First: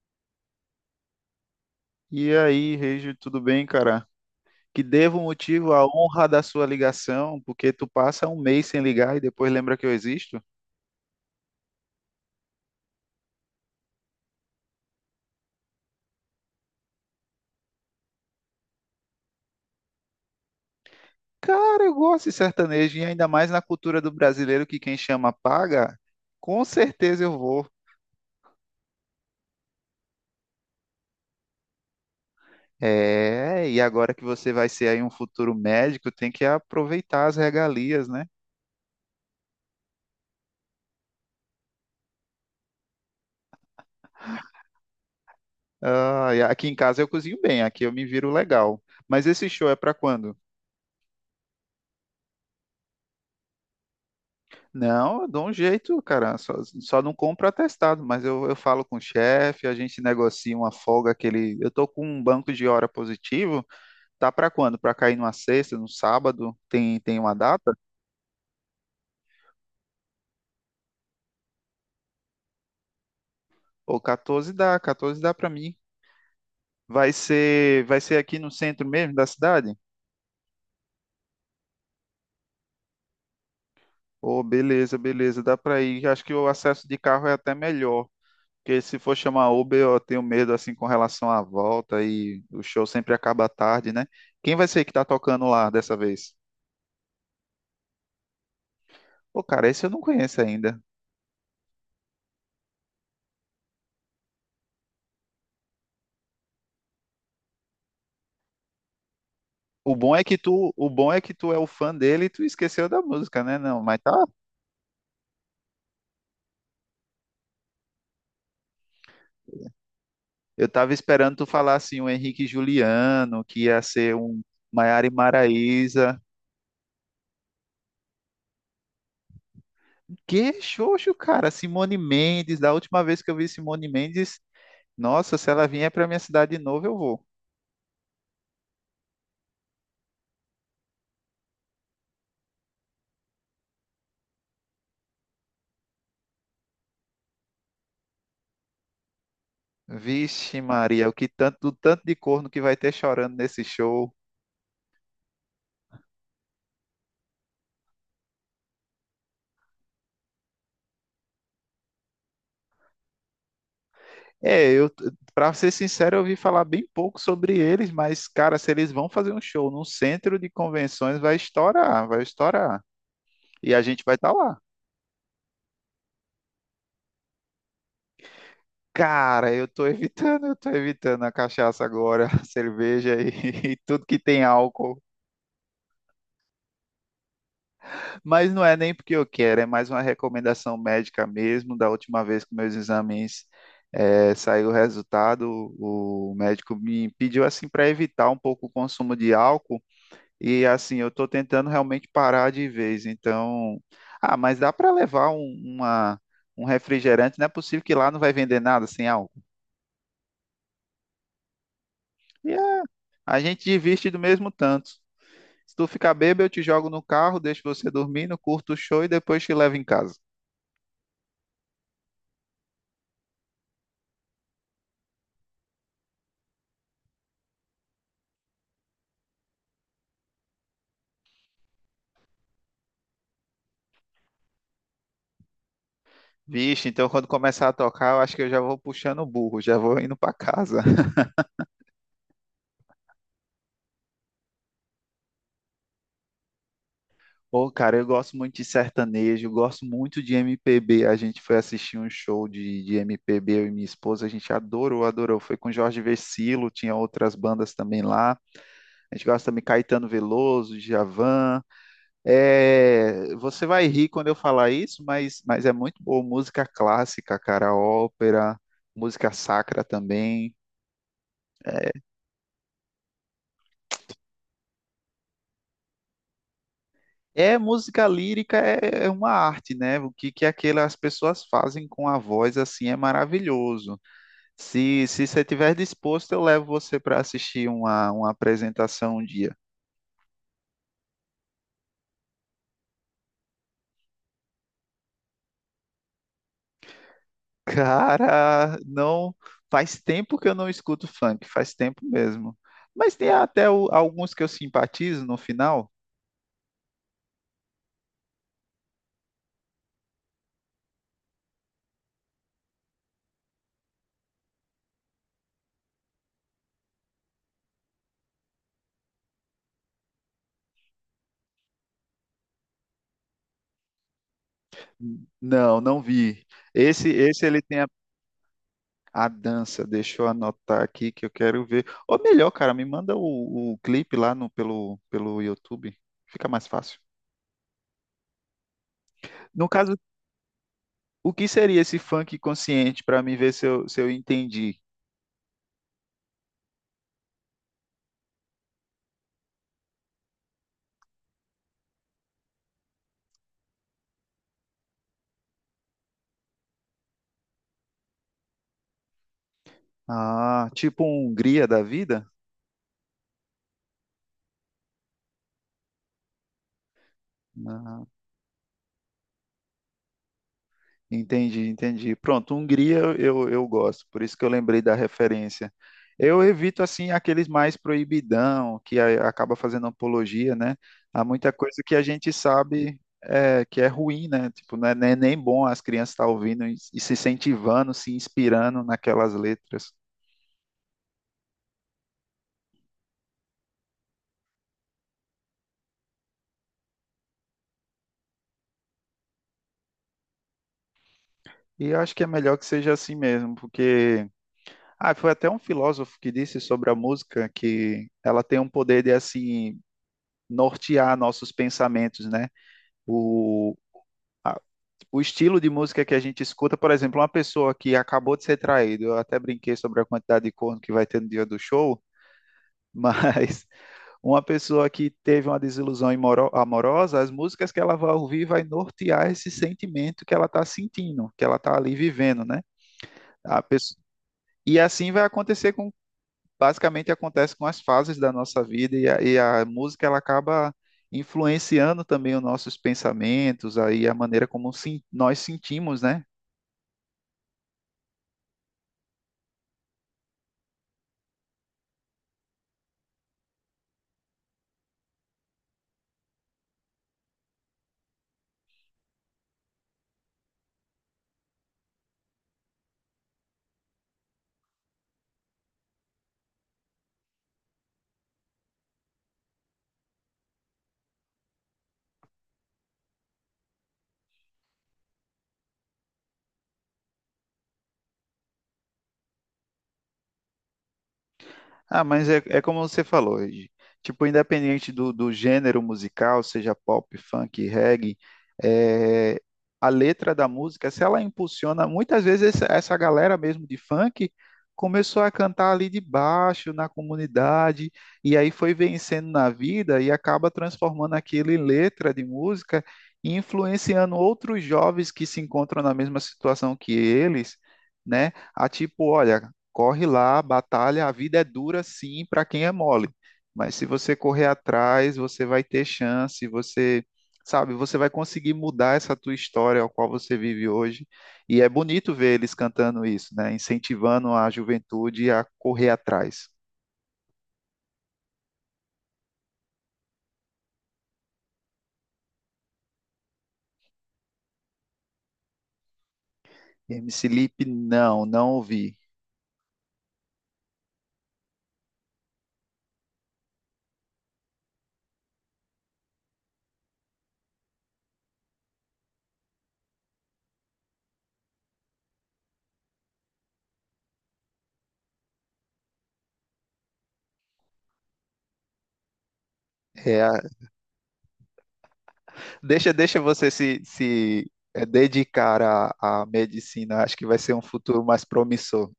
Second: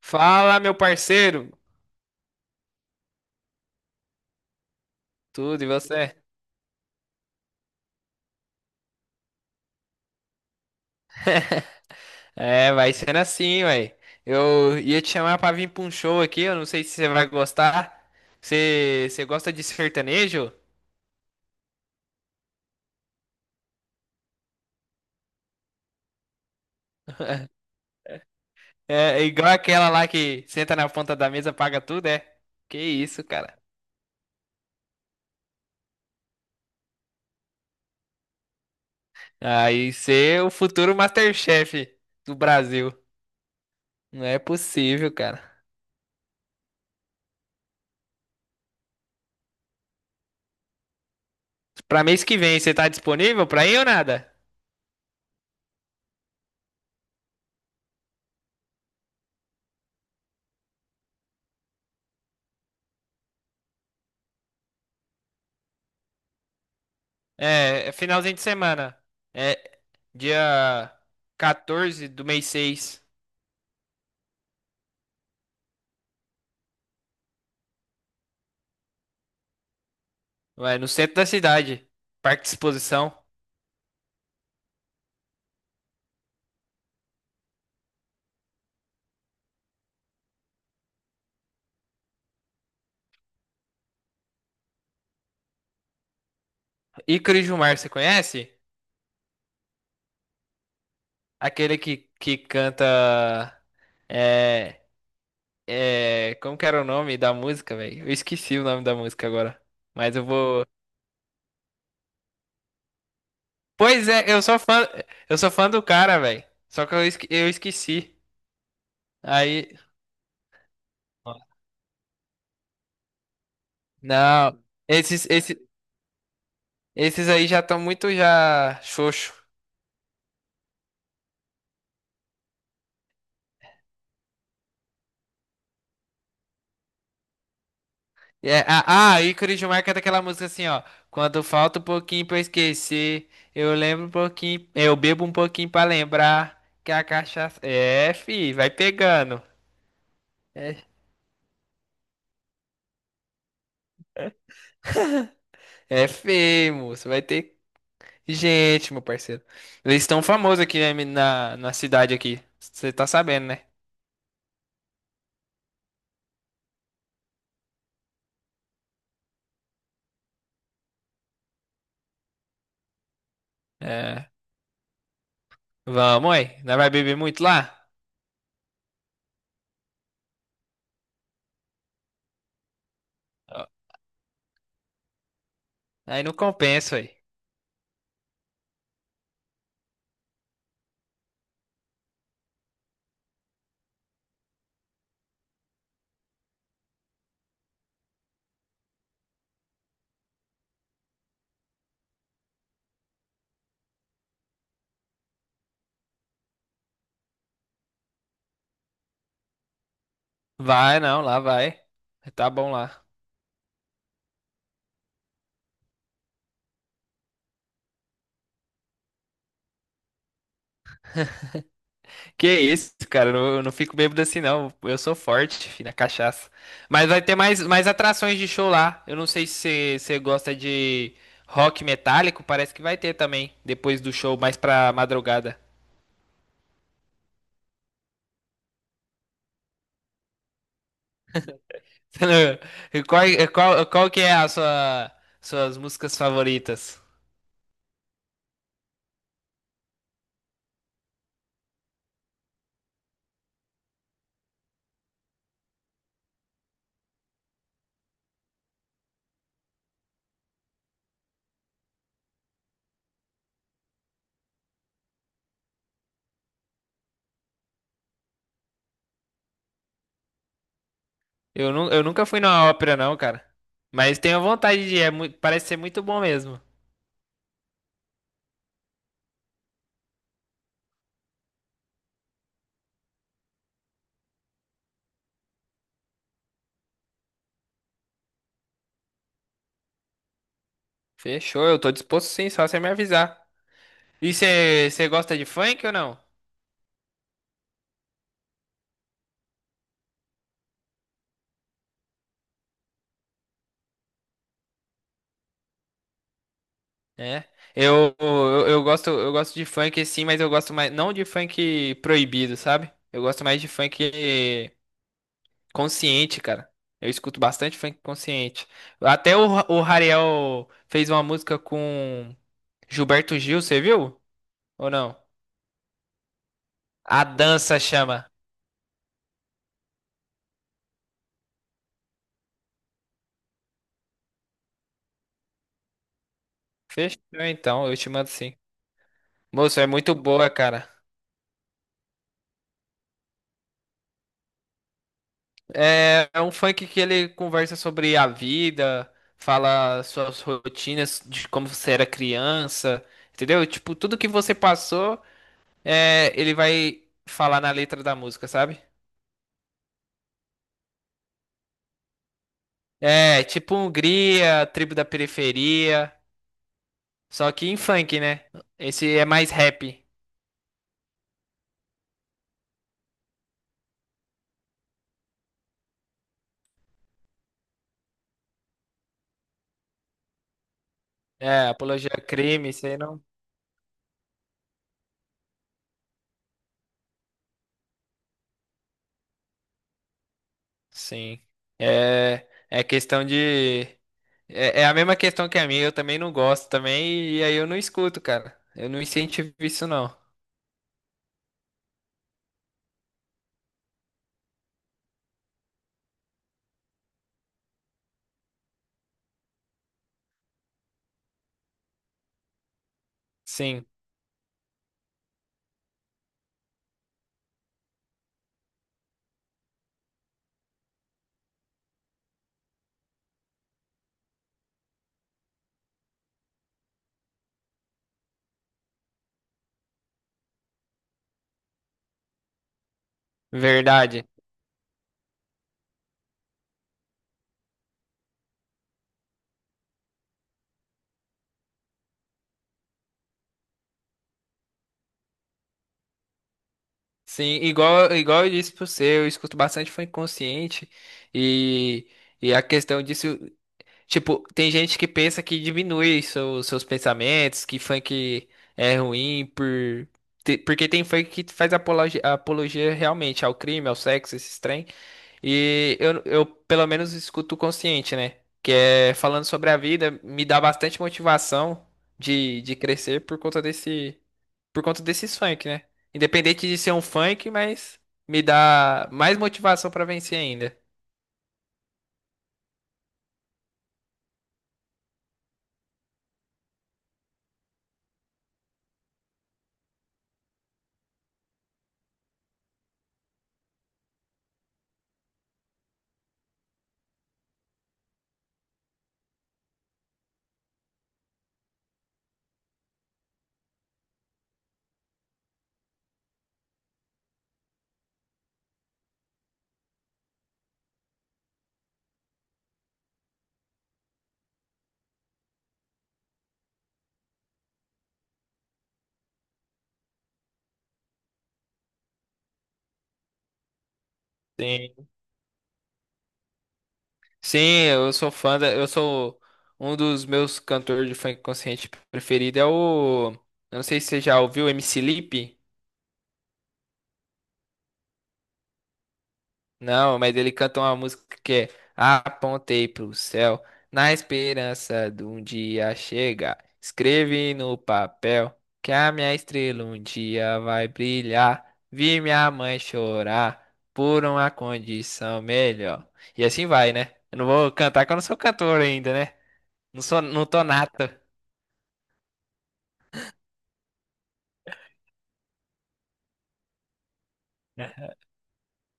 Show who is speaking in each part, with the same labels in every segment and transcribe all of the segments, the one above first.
Speaker 1: Fala, meu parceiro!
Speaker 2: E aí, Regi, tudo bem, cara? Que devo
Speaker 1: Tudo, e
Speaker 2: motivo à
Speaker 1: você?
Speaker 2: honra da sua ligação, porque tu passa um mês sem ligar e depois lembra que eu existo?
Speaker 1: É, vai sendo assim, ué. Eu ia te chamar pra vir pra um show aqui, eu não sei se você vai gostar. Você gosta de sertanejo?
Speaker 2: Cara, eu gosto de sertanejo e ainda mais na cultura do brasileiro que quem chama paga. Com certeza eu vou.
Speaker 1: É, é igual aquela lá que senta na ponta da mesa, paga tudo, é? Que isso, cara.
Speaker 2: É, e agora que você vai ser aí um futuro médico, tem que aproveitar as regalias, né?
Speaker 1: Aí você é o futuro Masterchef do Brasil. Não é possível, cara.
Speaker 2: Ah, e aqui em casa eu cozinho bem, aqui eu me viro legal. Mas esse show é pra quando?
Speaker 1: Pra mês que vem, você tá disponível pra ir ou nada?
Speaker 2: Não, eu dou um jeito, cara. Só não compro atestado, mas eu falo com o chefe, a gente negocia uma folga que ele. Eu tô com um banco de hora positivo. Tá pra quando? Pra cair numa sexta, no sábado? Tem uma data?
Speaker 1: É, é finalzinho de semana. É dia 14 do mês seis.
Speaker 2: Ou 14 dá, 14 dá pra mim. Vai ser aqui no centro mesmo da cidade?
Speaker 1: Vai no centro da cidade. Parque de exposição.
Speaker 2: Oh beleza, beleza, dá pra ir. Acho que o acesso de carro é até melhor. Porque se for chamar Uber, eu tenho medo assim com relação à volta e o show sempre acaba tarde, né? Quem vai ser que tá tocando lá dessa vez?
Speaker 1: Ícaro Gilmar, você conhece?
Speaker 2: Pô, cara, esse eu não conheço ainda.
Speaker 1: Aquele que canta. É, é, como que era o nome da música, velho? Eu esqueci o nome da música agora.
Speaker 2: O bom
Speaker 1: Mas
Speaker 2: é
Speaker 1: eu
Speaker 2: que
Speaker 1: vou.
Speaker 2: tu, o bom é que tu é o fã dele e tu esqueceu da música, né? Não, mas
Speaker 1: Pois
Speaker 2: tá.
Speaker 1: é, eu sou fã. Eu sou fã do cara, velho. Só que eu esqueci. Aí.
Speaker 2: Eu tava esperando tu falar assim o Henrique Juliano, que ia ser um
Speaker 1: Não.
Speaker 2: Maiara e
Speaker 1: Esses, esses,
Speaker 2: Maraíza.
Speaker 1: esses aí já estão muito já xoxo.
Speaker 2: Que xoxo, cara, Simone Mendes, da última vez que eu vi Simone Mendes, nossa, se ela vier pra minha cidade de novo, eu vou.
Speaker 1: É, ícone de marca é daquela música assim, ó. Quando falta um pouquinho pra eu esquecer, eu lembro um pouquinho, eu bebo um pouquinho pra lembrar que a cachaça. É, fi, vai pegando.
Speaker 2: Vixe,
Speaker 1: É,
Speaker 2: Maria, o que tanto, o tanto de corno que vai ter chorando nesse show.
Speaker 1: é feio, moço. Vai ter gente, meu parceiro. Eles estão famosos aqui na cidade aqui. Você tá sabendo, né?
Speaker 2: É, eu, para ser sincero, eu ouvi falar bem pouco sobre eles, mas, cara, se eles vão fazer um show num centro de convenções, vai estourar. E a gente vai
Speaker 1: É.
Speaker 2: estar lá.
Speaker 1: Vamos, aí. Não vai beber muito lá?
Speaker 2: Cara, eu tô evitando a cachaça agora, a cerveja
Speaker 1: Ó,
Speaker 2: e, e tudo que tem álcool.
Speaker 1: aí não compensa, aí.
Speaker 2: Mas não é nem porque eu quero, é mais uma recomendação médica mesmo. Da última vez que meus exames saiu o resultado, o médico me pediu assim para evitar um pouco o consumo de álcool e assim eu estou tentando realmente parar de vez. Então, ah, mas dá para levar um, um refrigerante? Não é possível que lá não vai vender nada sem álcool.
Speaker 1: Vai, não, lá vai. Tá
Speaker 2: E
Speaker 1: bom
Speaker 2: é,
Speaker 1: lá.
Speaker 2: a gente divide do mesmo tanto. Se tu ficar bêbado, eu te jogo no carro, deixo você dormindo, curto o show e depois te levo em casa.
Speaker 1: Que isso, cara, eu não fico bêbado assim não. Eu sou forte, filho, na cachaça. Mas vai ter mais atrações de show lá. Eu não sei se você gosta de rock metálico, parece que vai ter também, depois do show, mais pra madrugada.
Speaker 2: Vixe, então quando começar a tocar, eu acho que eu já vou puxando o burro, já vou indo pra casa.
Speaker 1: E qual que é suas músicas favoritas?
Speaker 2: Pô, cara, eu gosto muito de sertanejo, gosto muito de MPB. A gente foi assistir um show de MPB, eu e minha esposa, a gente adorou. Foi com Jorge Vercillo, tinha outras bandas também lá. A gente gosta também de Caetano Veloso, Djavan. É, você vai rir quando eu falar isso, mas é muito boa música clássica, cara, ópera, música sacra também.
Speaker 1: Eu nunca fui numa ópera não, cara. Mas tenho vontade de ir, parece ser muito bom mesmo.
Speaker 2: É, música lírica é uma arte, né? O que, que aquelas pessoas fazem com a voz, assim, é maravilhoso. Se você estiver disposto, eu levo você para assistir uma apresentação um dia.
Speaker 1: Fechou, eu tô disposto sim, só você me avisar. E você gosta de funk ou não?
Speaker 2: Cara, não faz tempo que eu não escuto funk, faz tempo mesmo. Mas tem até alguns que eu simpatizo no final.
Speaker 1: É. Eu gosto de funk sim, mas eu gosto mais não de funk proibido, sabe? Eu gosto mais de funk consciente, cara. Eu escuto bastante funk consciente. Até o Rariel fez uma música com Gilberto Gil, você viu? Ou não?
Speaker 2: Não, não vi. Esse,
Speaker 1: A
Speaker 2: esse ele
Speaker 1: dança
Speaker 2: tem
Speaker 1: chama.
Speaker 2: a dança, deixa eu anotar aqui que eu quero ver. Ou melhor, cara, me manda o clipe lá no, pelo YouTube. Fica mais fácil.
Speaker 1: Fechou então, eu te mando sim.
Speaker 2: No
Speaker 1: Moço, é
Speaker 2: caso,
Speaker 1: muito boa, cara.
Speaker 2: o que seria esse funk consciente para mim ver se eu, se eu entendi?
Speaker 1: É, é um funk que ele conversa sobre a vida, fala suas rotinas de como você era criança, entendeu? Tipo, tudo que você passou, é, ele vai falar na letra da música, sabe?
Speaker 2: Ah, tipo um Hungria da vida?
Speaker 1: É, tipo Hungria, tribo da periferia, só que em
Speaker 2: Ah.
Speaker 1: funk, né? Esse é mais rap.
Speaker 2: Entendi. Pronto, Hungria eu gosto, por isso que eu lembrei da referência. Eu evito, assim, aqueles mais proibidão, que acaba fazendo apologia, né? Há muita
Speaker 1: É,
Speaker 2: coisa que a
Speaker 1: apologia a
Speaker 2: gente
Speaker 1: crime, isso aí
Speaker 2: sabe
Speaker 1: não.
Speaker 2: é, que é ruim, né? Tipo, não é nem bom as crianças estar ouvindo e se incentivando, se inspirando naquelas letras.
Speaker 1: Sim. É, é questão de. É, é a mesma questão que a minha, eu também não gosto também, e aí eu não escuto, cara. Eu não incentivo isso, não.
Speaker 2: E eu acho que é melhor que seja assim mesmo, porque... Ah, foi até um filósofo que disse sobre a música que ela tem um poder de, assim, nortear nossos pensamentos, né? o,
Speaker 1: Sim,
Speaker 2: o estilo de música que a gente escuta, por exemplo, uma pessoa que acabou de ser traído, eu até brinquei sobre a quantidade de corno que vai ter no dia do show, mas uma pessoa que teve uma desilusão amorosa, as músicas que ela vai ouvir vai nortear esse sentimento que ela está sentindo, que ela está ali vivendo, né? A pesso-
Speaker 1: verdade.
Speaker 2: E assim vai acontecer com, basicamente acontece com as fases da nossa vida e a música ela acaba influenciando também os nossos pensamentos, aí a maneira como nós sentimos, né?
Speaker 1: Sim, igual eu disse pra você, eu escuto bastante funk consciente, e, e a questão disso, tipo, tem gente que pensa que diminui seus pensamentos, que funk é ruim Porque tem funk que faz apologia, apologia realmente ao crime, ao sexo, esses trem. E eu pelo menos escuto o consciente, né? Que é falando sobre a vida, me dá bastante motivação de crescer por conta desse, por conta desses funk, né? Independente de ser um funk, mas me dá mais motivação pra vencer ainda.
Speaker 2: Ah, mas é, é como você falou, Ed. Tipo, independente do gênero musical, seja pop, funk, reggae, é, a letra da música, se ela impulsiona, muitas vezes essa galera mesmo de funk começou a cantar ali de baixo, na comunidade, e aí foi vencendo na vida e acaba transformando aquilo em letra de música e influenciando outros jovens que se encontram na mesma situação que eles, né? A tipo, olha. Corre lá, batalha. A vida é dura, sim, para quem é mole. Mas se você correr atrás, você vai ter chance, você, sabe, você vai conseguir mudar essa tua história ao qual você vive hoje. E é bonito ver eles cantando isso, né? Incentivando a
Speaker 1: Sim.
Speaker 2: juventude a correr atrás.
Speaker 1: Sim, eu sou um dos meus cantores de funk consciente preferido é o, eu não sei se você já ouviu, MC Lipe.
Speaker 2: MC Lipe, não, não ouvi.
Speaker 1: Não, mas ele canta uma música que é Apontei pro céu, na esperança de um dia chegar. Escrevi no papel que a minha estrela um dia vai brilhar. Vi minha mãe chorar por uma condição melhor. E assim vai, né? Eu não vou cantar que eu não sou cantor ainda, né? Não sou,
Speaker 2: É,
Speaker 1: não tô nato.
Speaker 2: deixa você se, se é, dedicar à, à medicina, acho que vai ser um futuro mais promissor.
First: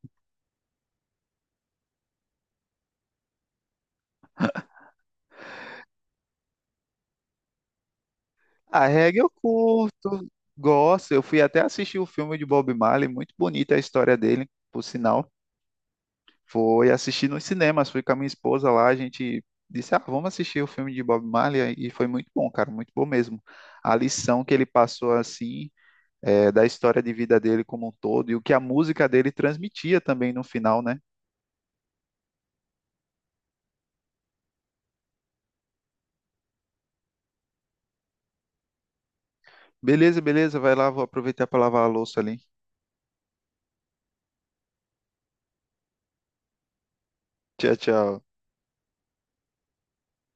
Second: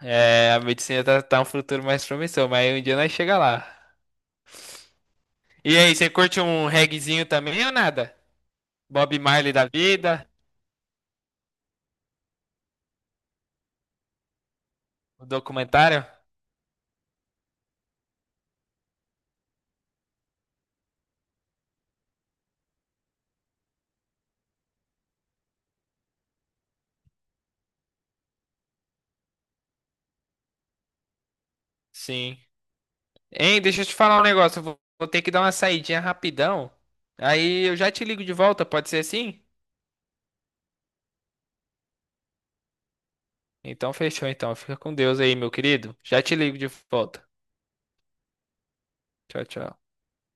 Speaker 1: É, a medicina tá, tá um futuro mais promissor, mas um dia nós chega lá. E aí, você curte um reguezinho também ou nada?
Speaker 2: A
Speaker 1: Bob
Speaker 2: reggae eu
Speaker 1: Marley da
Speaker 2: curto,
Speaker 1: vida?
Speaker 2: gosto. Eu fui até assistir o filme de Bob Marley, muito bonita a história dele, por
Speaker 1: O
Speaker 2: sinal.
Speaker 1: documentário?
Speaker 2: Foi assistir nos cinemas, fui com a minha esposa lá, a gente disse, ah, vamos assistir o filme de Bob Marley, e foi muito bom, cara, muito bom mesmo. A lição que ele passou, assim, é, da história de vida dele como um todo, e o que a música dele transmitia também no final, né?
Speaker 1: Sim. Hein, deixa eu te falar um negócio. Eu vou, vou ter que dar uma saidinha rapidão. Aí eu já te ligo de volta, pode ser assim?
Speaker 2: Beleza, beleza, vai lá, vou aproveitar para lavar a louça ali.
Speaker 1: Então fechou então. Fica com Deus aí, meu querido. Já te ligo de volta.
Speaker 2: Tchau, tchau.
Speaker 1: Tchau, tchau.